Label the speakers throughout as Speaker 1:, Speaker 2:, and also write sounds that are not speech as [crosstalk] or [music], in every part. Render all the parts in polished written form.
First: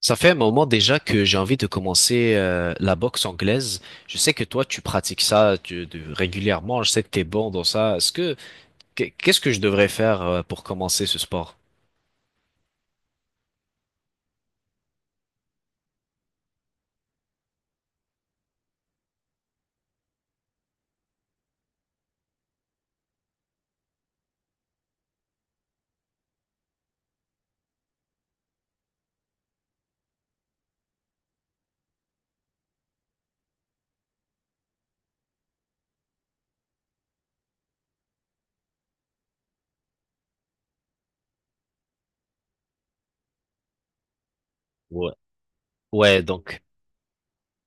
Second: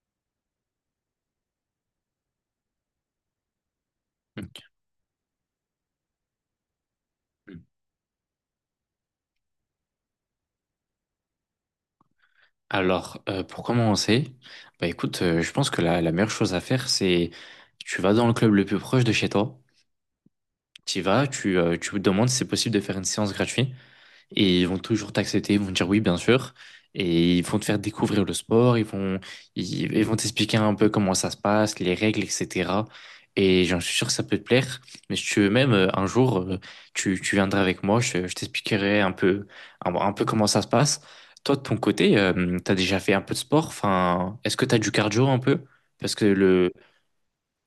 Speaker 1: Ça fait un moment déjà que j'ai envie de commencer la boxe anglaise. Je sais que toi,
Speaker 2: Ok.
Speaker 1: tu pratiques ça régulièrement. Je sais que t'es bon dans ça. Est-ce que qu'est- ce que je devrais faire pour commencer ce sport?
Speaker 2: Alors, pour commencer, bah écoute, je pense que la meilleure chose à faire, c'est tu vas dans le club le plus proche de chez toi, tu y vas, tu demandes si c'est possible de faire une séance gratuite. Et ils vont toujours t'accepter, ils vont te dire oui, bien sûr. Et ils vont te faire découvrir le sport, ils vont, ils vont t'expliquer un peu comment ça se passe, les règles, etc. Et j'en suis sûr que ça peut te plaire. Mais si tu veux même, un jour, tu viendras avec moi, je t'expliquerai un peu, un peu comment ça se passe. Toi, de ton côté, t'as déjà fait un peu de sport? Enfin, est-ce que t'as du
Speaker 1: Ouais.
Speaker 2: cardio un peu? Parce
Speaker 1: Ouais,
Speaker 2: que
Speaker 1: donc.
Speaker 2: le...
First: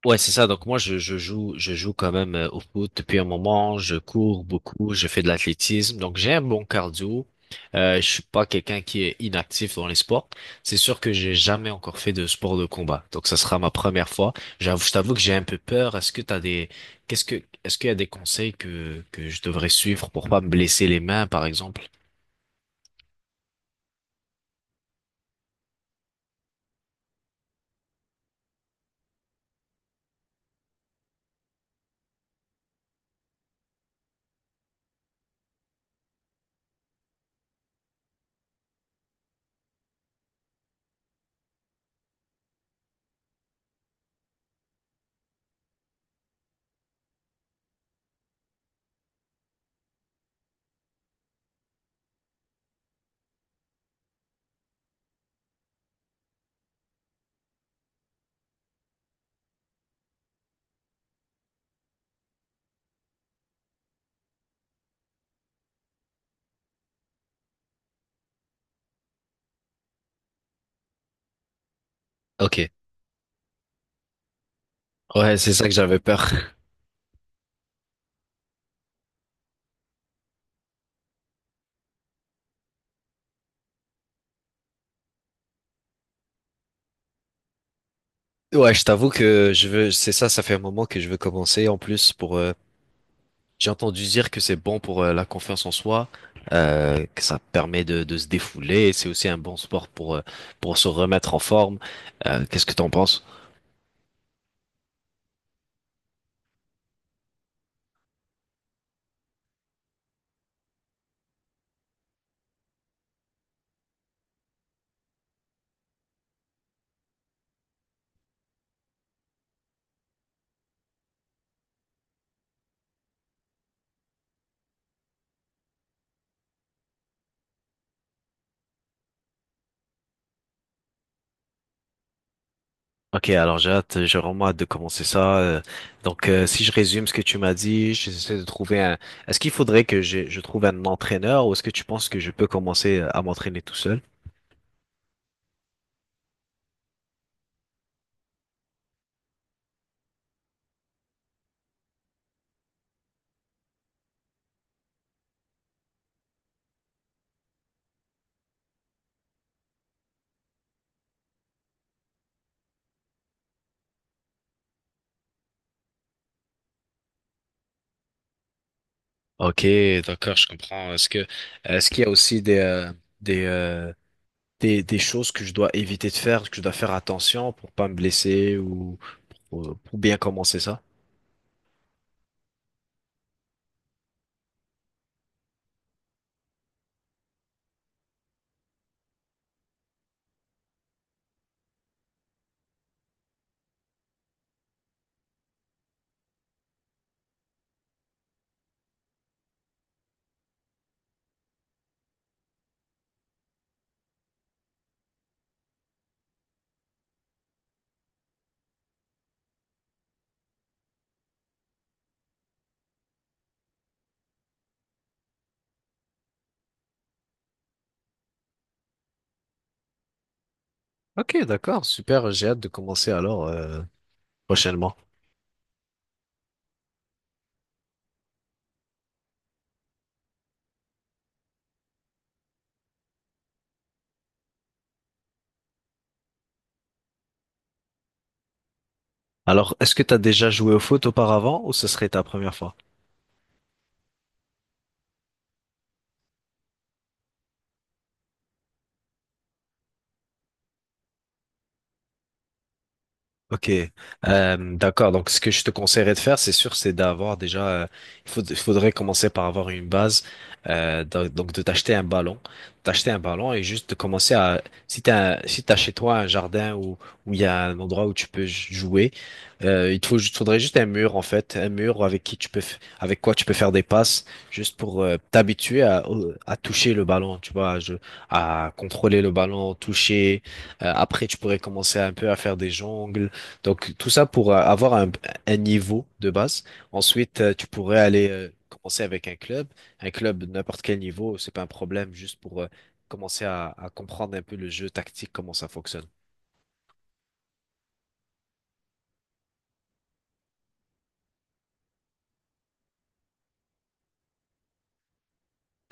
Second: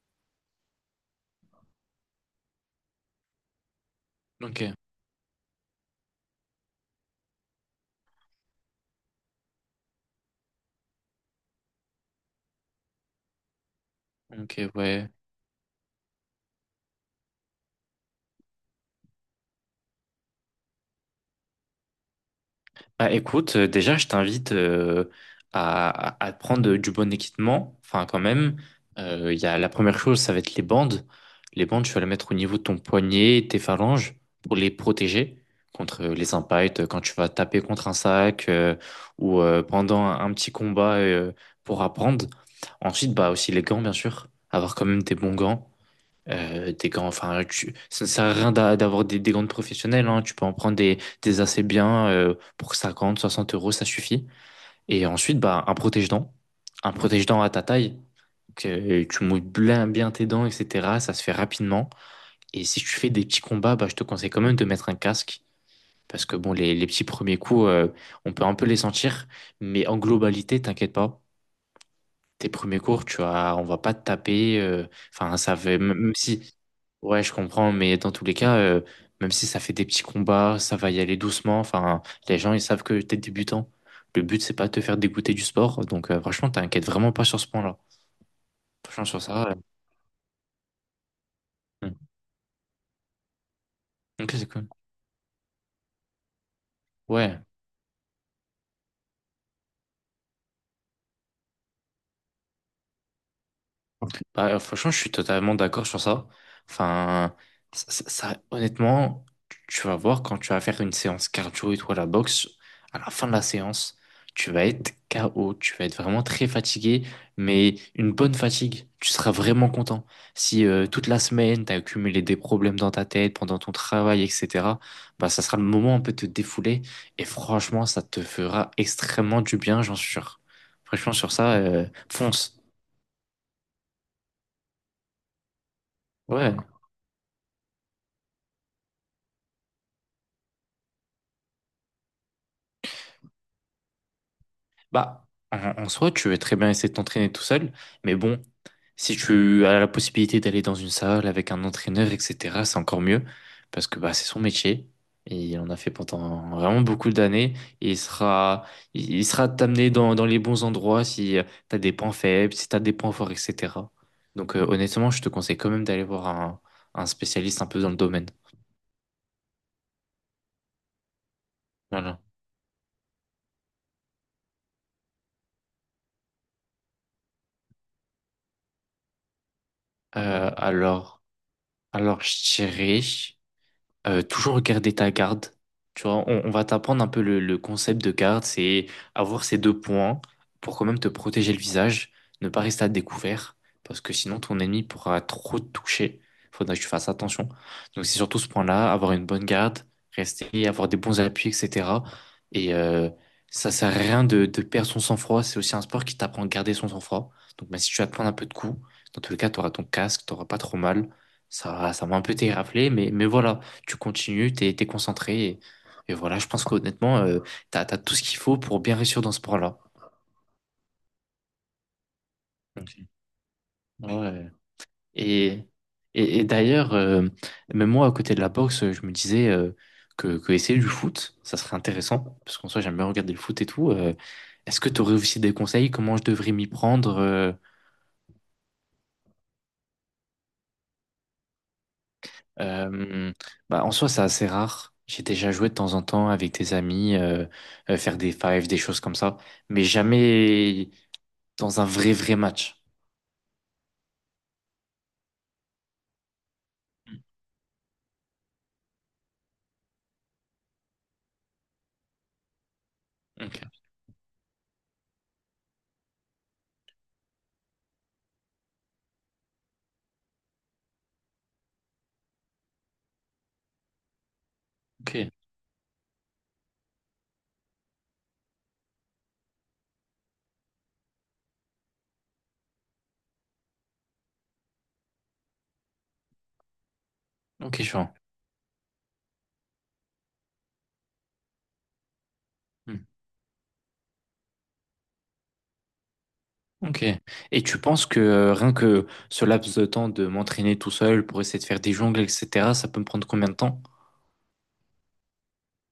Speaker 1: Ouais, c'est ça. Donc moi, je joue quand même au foot depuis un moment. Je cours
Speaker 2: Ok,
Speaker 1: beaucoup, je fais de l'athlétisme, donc j'ai un bon cardio. Je suis pas quelqu'un qui est inactif dans les sports. C'est sûr que j'ai jamais encore fait de sport de combat, donc ça sera ma première fois.
Speaker 2: ok,
Speaker 1: J'avoue, je
Speaker 2: ouais.
Speaker 1: t'avoue que j'ai un peu peur. Est-ce qu'il y a des conseils que je devrais suivre pour pas me blesser les mains, par exemple?
Speaker 2: Bah, écoute, déjà, je t'invite à, à prendre du bon équipement. Enfin, quand même, il y a, la première chose, ça va être les bandes. Les bandes, tu vas les mettre au niveau de ton poignet, tes phalanges, pour les protéger contre les impacts, quand tu vas taper contre un sac ou pendant un petit combat pour apprendre. Ensuite, bah, aussi les gants, bien sûr. Avoir quand même des bons gants des grands, enfin, ça ne sert à rien d'avoir des gants professionnels, hein. Tu peux en prendre des assez bien pour 50, 60 euros, ça suffit. Et ensuite, bah, un protège-dents à ta taille, que tu mouilles bien, bien tes dents, etc. Ça se fait rapidement. Et si tu fais des petits combats, bah, je te conseille quand même de mettre un casque. Parce que bon, les petits premiers coups, on peut un peu les sentir, mais en globalité, t'inquiète pas tes
Speaker 1: Ok.
Speaker 2: premiers cours, tu vois, on va pas te taper.
Speaker 1: Ouais,
Speaker 2: Enfin,
Speaker 1: c'est
Speaker 2: ça
Speaker 1: ça que
Speaker 2: fait, même
Speaker 1: j'avais
Speaker 2: même
Speaker 1: peur.
Speaker 2: si,
Speaker 1: [laughs]
Speaker 2: ouais, je comprends, mais dans tous les cas, même si ça fait des petits combats, ça va y aller doucement. Enfin, les gens, ils savent que t'es débutant. Le but, c'est pas de te faire dégoûter du sport. Donc, franchement, t'inquiète vraiment pas sur ce point-là.
Speaker 1: Ouais, je t'avoue
Speaker 2: Franchement, sur
Speaker 1: que
Speaker 2: ça.
Speaker 1: je veux, c'est ça, ça fait un moment que je veux commencer en
Speaker 2: Hmm.
Speaker 1: plus pour. J'ai entendu dire
Speaker 2: Ok,
Speaker 1: que
Speaker 2: c'est
Speaker 1: c'est
Speaker 2: cool.
Speaker 1: bon pour la confiance en soi, que ça
Speaker 2: Ouais.
Speaker 1: permet de se défouler. C'est aussi un bon sport pour se remettre en forme. Qu'est-ce que t'en penses?
Speaker 2: Bah, franchement, je suis totalement d'accord sur ça. Enfin, ça, honnêtement, tu vas voir quand tu vas faire une séance cardio et toi la boxe, à la fin de la séance, tu vas être KO, tu vas être vraiment très fatigué, mais une bonne fatigue, tu seras vraiment content. Si toute la semaine, tu as accumulé des problèmes dans ta tête pendant ton travail, etc., bah, ça sera le moment un peu de te défouler et franchement, ça te fera extrêmement du bien, j'en suis sûr. Franchement, sur ça, fonce.
Speaker 1: Ok, alors j'ai hâte, j'ai vraiment hâte de commencer ça. Donc,
Speaker 2: Ouais.
Speaker 1: si je résume ce que tu m'as dit, j'essaie de trouver un. Est-ce qu'il faudrait que je trouve un entraîneur ou est-ce que tu penses que je peux commencer à m'entraîner tout seul?
Speaker 2: Bah, en soi, tu veux très bien essayer de t'entraîner tout seul, mais bon, si tu as la possibilité d'aller dans une salle avec un entraîneur, etc., c'est encore mieux, parce que bah, c'est son métier, et il en a fait pendant vraiment beaucoup d'années, et il sera, il sera t'amener dans, dans les bons endroits si tu as des points faibles, si tu as des points forts, etc. Donc honnêtement, je te conseille quand même d'aller voir un spécialiste un peu dans le domaine.
Speaker 1: Ok, d'accord, je comprends. Est-ce qu'il y a
Speaker 2: Voilà.
Speaker 1: aussi des euh, des choses que je dois éviter de faire, que je dois faire attention pour pas me blesser ou pour bien
Speaker 2: Euh,
Speaker 1: commencer ça?
Speaker 2: alors, alors, je dirais. Toujours regarder ta garde. Tu vois, on va t'apprendre un peu le concept de garde, c'est avoir ces deux points pour quand même te protéger le visage, ne pas rester à découvert, parce que sinon ton ennemi pourra trop te toucher. Faudra que tu fasses attention. Donc c'est surtout ce point-là, avoir une bonne garde, rester, avoir des bons appuis, etc. Et ça sert à rien de, de perdre son sang-froid. C'est aussi un sport qui t'apprend à garder son sang-froid. Donc même si tu vas te prendre un peu de coups, dans tous les cas, tu auras ton casque, t'auras pas trop mal. Ça m'a un peu déraflé, mais voilà tu continues, t'es concentré. Et voilà, je pense qu'honnêtement, t'as tout ce qu'il faut pour bien réussir dans ce sport-là.
Speaker 1: Ok, d'accord, super, j'ai hâte de
Speaker 2: Ok.
Speaker 1: commencer alors
Speaker 2: Ouais.
Speaker 1: prochainement.
Speaker 2: Et, et d'ailleurs, même moi, à côté de la boxe, je me disais que essayer du foot, ça serait intéressant, parce qu'en soi, j'aime bien regarder le foot et tout. Est-ce que tu aurais aussi des conseils? Comment je devrais m'y prendre?
Speaker 1: Alors, est-ce que tu as déjà joué au foot auparavant ou ce serait ta première fois?
Speaker 2: Euh, bah, en soi, c'est assez rare. J'ai déjà joué de temps en temps avec des amis, faire des fives, des choses comme ça, mais jamais. Dans un vrai, vrai match.
Speaker 1: Ok, d'accord. Donc, ce que je te conseillerais de faire, c'est sûr, c'est d'avoir déjà. Il faudrait commencer par avoir une base. Donc, de t'acheter un ballon et
Speaker 2: Ok,
Speaker 1: juste de commencer à. Si si t'as chez toi un jardin où il y a un endroit où tu peux jouer, il te faut, faudrait juste un mur en fait, un mur avec qui tu peux, avec quoi tu peux faire des passes, juste pour
Speaker 2: ok,
Speaker 1: t'habituer à toucher le ballon, tu vois, à contrôler le ballon, toucher. Après, tu pourrais commencer un peu à faire des jongles donc, tout ça pour avoir un niveau de base. Ensuite, tu
Speaker 2: ok, je
Speaker 1: pourrais
Speaker 2: vois.
Speaker 1: aller commencer avec un club. Un club, de n'importe quel niveau, c'est pas un problème, juste pour
Speaker 2: Hmm.
Speaker 1: commencer à comprendre un peu le jeu tactique, comment ça fonctionne.
Speaker 2: Ok. Et tu penses que rien que ce laps de temps de m'entraîner tout seul pour essayer de faire des jongles, etc., ça peut me prendre combien de temps?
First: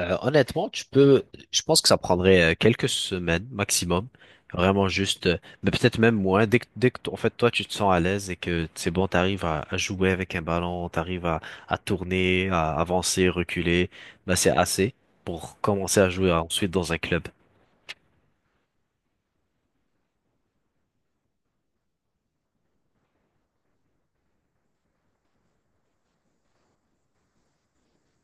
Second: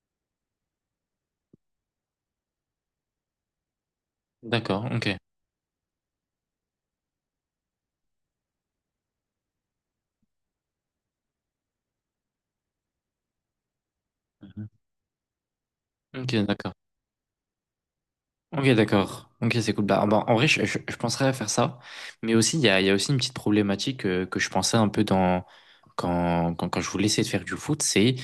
Speaker 1: Honnêtement, je pense que ça prendrait quelques semaines maximum,
Speaker 2: D'accord,
Speaker 1: vraiment
Speaker 2: ok.
Speaker 1: juste, mais peut-être même moins. En fait, toi, tu te sens à l'aise et que c'est bon, t'arrives à jouer avec un ballon, à tourner, à avancer, reculer, bah c'est assez pour commencer à jouer
Speaker 2: Ok,
Speaker 1: euh, ensuite
Speaker 2: d'accord.
Speaker 1: dans un club.
Speaker 2: Ok, d'accord. Ok, c'est cool. Bah, bah, en vrai, je penserais à faire ça. Mais aussi, il y a aussi une petite problématique que je pensais un peu dans quand je voulais essayer de faire du foot, c'est,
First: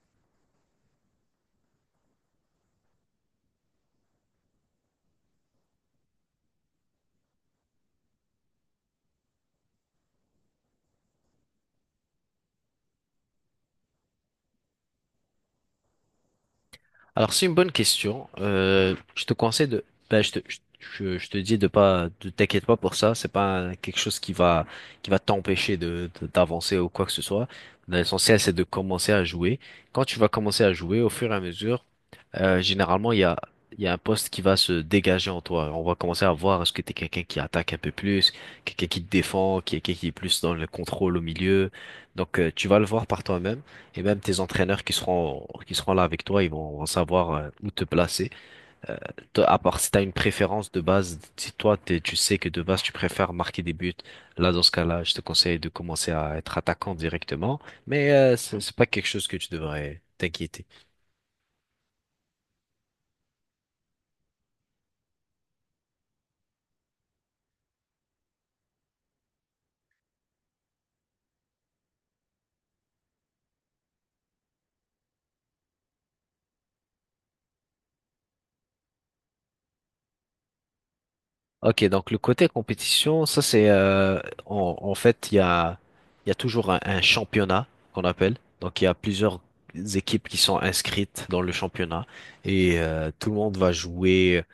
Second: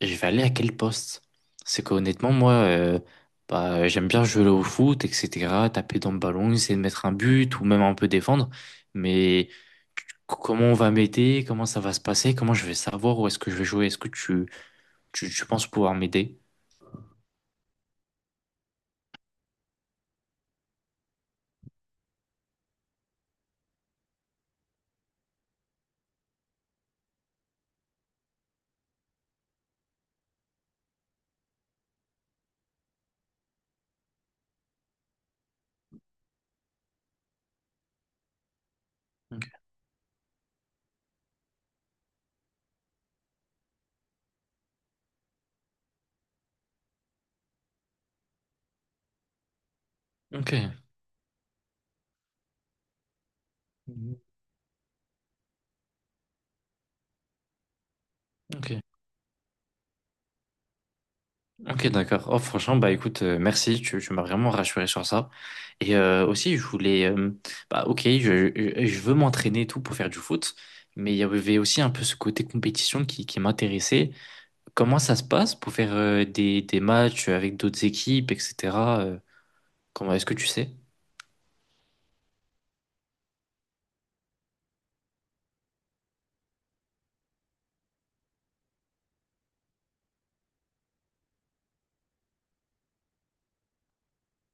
Speaker 2: je vais aller à quel poste? C'est qu'honnêtement, moi, bah, j'aime bien jouer au foot, etc., taper dans le ballon, essayer de mettre un but ou même un peu défendre. Mais comment on va m'aider? Comment ça va se passer? Comment je vais savoir où est-ce que je vais jouer? Est-ce que tu penses pouvoir m'aider?
Speaker 1: Alors c'est une bonne question. Je te conseille de, ben, je te dis de pas, de t'inquiète pas pour ça. C'est pas quelque chose qui va t'empêcher d'avancer ou quoi que ce soit. L'essentiel c'est de commencer à jouer. Quand tu vas commencer à jouer, au fur et à mesure, généralement, il y a un poste qui va se dégager en toi. On va commencer à voir est-ce que t'es quelqu'un qui attaque un peu plus, quelqu'un qui te défend, quelqu'un qui est plus dans le contrôle au milieu. Donc, tu vas le voir par toi-même et même tes entraîneurs qui seront là avec toi, vont savoir où te placer. Toi, à part si t'as une
Speaker 2: Ok,
Speaker 1: préférence de base, si toi, tu sais que de base, tu préfères marquer des buts,
Speaker 2: Mhm.
Speaker 1: là, dans ce cas-là, je te conseille de commencer à être attaquant directement. Mais
Speaker 2: Ok.
Speaker 1: c'est pas quelque chose que tu devrais t'inquiéter.
Speaker 2: Ok, d'accord. Oh, franchement, bah écoute, merci, tu m'as vraiment rassuré sur ça. Et aussi, je voulais, bah ok, je veux m'entraîner et tout pour faire du foot, mais il y avait aussi un peu ce côté compétition qui m'intéressait. Comment ça se passe pour faire des matchs avec d'autres équipes, etc. euh, Comment est-ce que tu sais?
Speaker 1: Ok, donc le côté compétition, ça c'est en fait il y a toujours un championnat qu'on appelle. Donc il y a plusieurs équipes qui sont inscrites dans le championnat et tout le monde va jouer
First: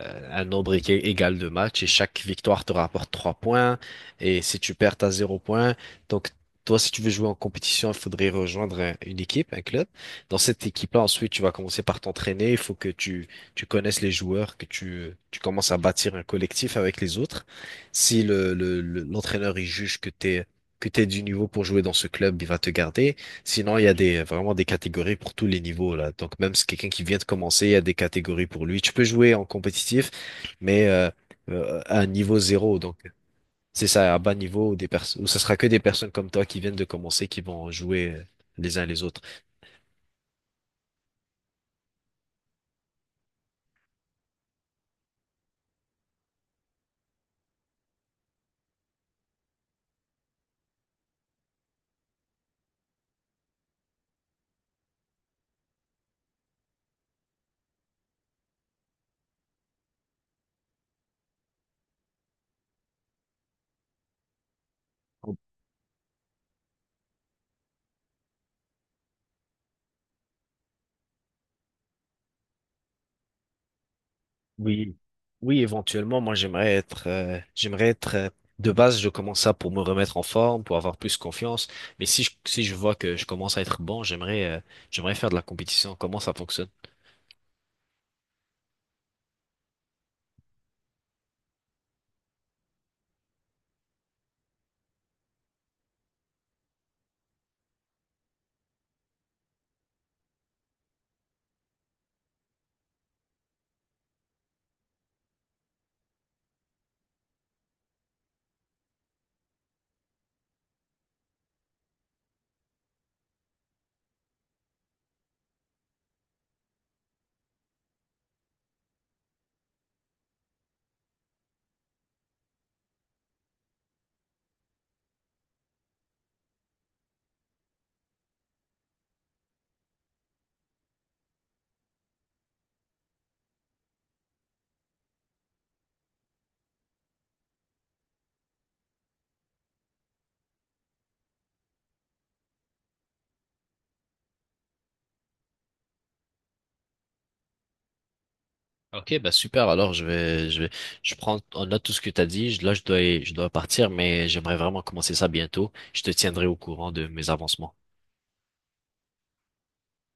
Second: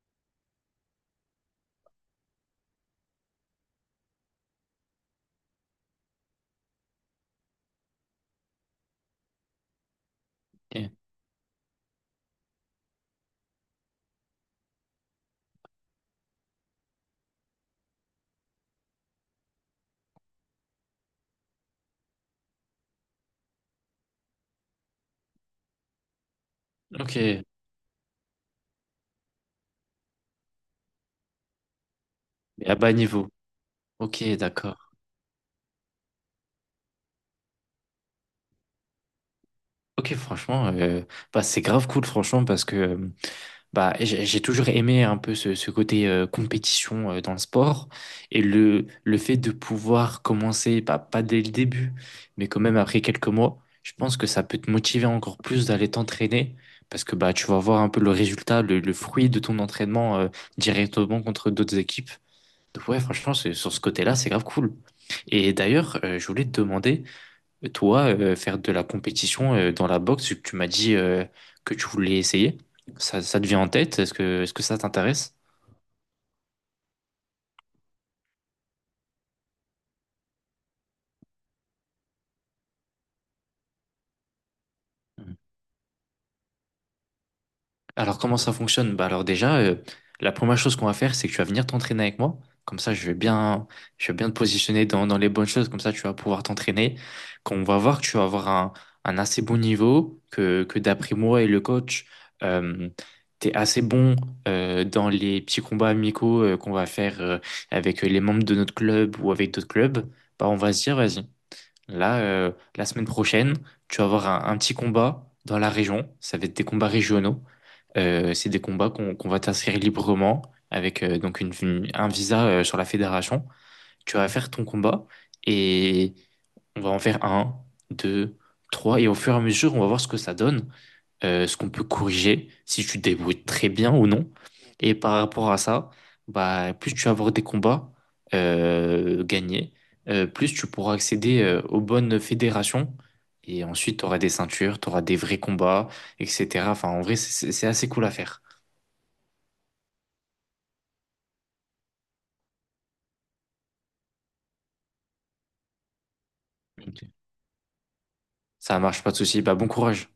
Speaker 1: un nombre égal de matchs et chaque victoire te rapporte 3 points et si tu perds t'as 0 point. Donc toi si tu veux jouer en compétition, il faudrait rejoindre une équipe, un club. Dans cette
Speaker 2: Eh,
Speaker 1: équipe-là, ensuite tu vas commencer par t'entraîner. Il faut que tu connaisses les joueurs, que tu commences à bâtir un collectif avec les autres. Si l'entraîneur il juge que t'es du niveau pour jouer dans ce club, il va te garder. Sinon, il y a des vraiment des catégories pour tous les niveaux là. Donc même si quelqu'un qui
Speaker 2: ok,
Speaker 1: vient de
Speaker 2: mais
Speaker 1: commencer, il y a des catégories pour lui. Tu peux jouer en compétitif, mais à un niveau
Speaker 2: à
Speaker 1: zéro.
Speaker 2: bas
Speaker 1: Donc
Speaker 2: niveau.
Speaker 1: c'est ça, à
Speaker 2: Ok,
Speaker 1: bas niveau où
Speaker 2: d'accord.
Speaker 1: des personnes où ce sera que des personnes comme toi qui viennent de commencer qui vont jouer les uns les autres.
Speaker 2: Ok, franchement, bah, c'est grave cool, franchement, parce que bah, j'ai toujours aimé un peu ce, ce côté compétition dans le sport et le fait de pouvoir commencer, bah, pas dès le début, mais quand même après quelques mois, je pense que ça peut te motiver encore plus d'aller t'entraîner parce que bah, tu vas voir un peu le résultat, le fruit de ton entraînement directement contre d'autres équipes. Donc, ouais, franchement, sur ce côté-là, c'est grave cool. Et d'ailleurs, je voulais te demander. Toi, faire de la compétition dans la boxe, tu m'as dit que tu voulais essayer. Ça te vient en tête? Est-ce que ça
Speaker 1: Oui,
Speaker 2: t'intéresse?
Speaker 1: oui, éventuellement, moi j'aimerais être de base, je commence ça pour me remettre en forme, pour avoir plus confiance. Mais si je vois que je commence à être bon, j'aimerais faire de la compétition. Comment ça fonctionne?
Speaker 2: Alors, comment ça fonctionne? Bah alors déjà, la première chose qu'on va faire, c'est que tu vas venir t'entraîner avec moi. Comme ça, je vais bien te positionner dans, dans les bonnes choses. Comme ça, tu vas pouvoir t'entraîner. Quand on va voir que tu vas avoir un assez bon niveau, que d'après moi et le coach, euh, tu es assez bon dans les petits combats amicaux qu'on va faire avec les membres de notre club ou avec d'autres clubs, bah on va se dire, vas-y. Là, la semaine prochaine, tu vas avoir un petit combat dans la région. Ça va être des combats régionaux. C'est des combats qu'on va t'inscrire librement avec donc une, un visa sur la fédération. Tu vas faire ton combat et on va en faire un, deux, trois. Et au fur et à mesure, on va voir ce que ça donne ce qu'on peut corriger, si tu te débrouilles très bien ou non. Et par rapport à ça, bah, plus tu vas avoir des combats gagnés, plus tu pourras accéder aux bonnes fédérations. Et ensuite, tu auras des ceintures, tu auras des vrais combats, etc. Enfin, en vrai, c'est assez cool à faire.
Speaker 1: Ok, bah super. Alors je prends en note tout ce que t'as dit. Là, je dois partir, mais j'aimerais vraiment commencer ça bientôt. Je te tiendrai au courant
Speaker 2: Ok.
Speaker 1: de mes avancements.
Speaker 2: Ça marche, pas de souci. Bah, bon courage.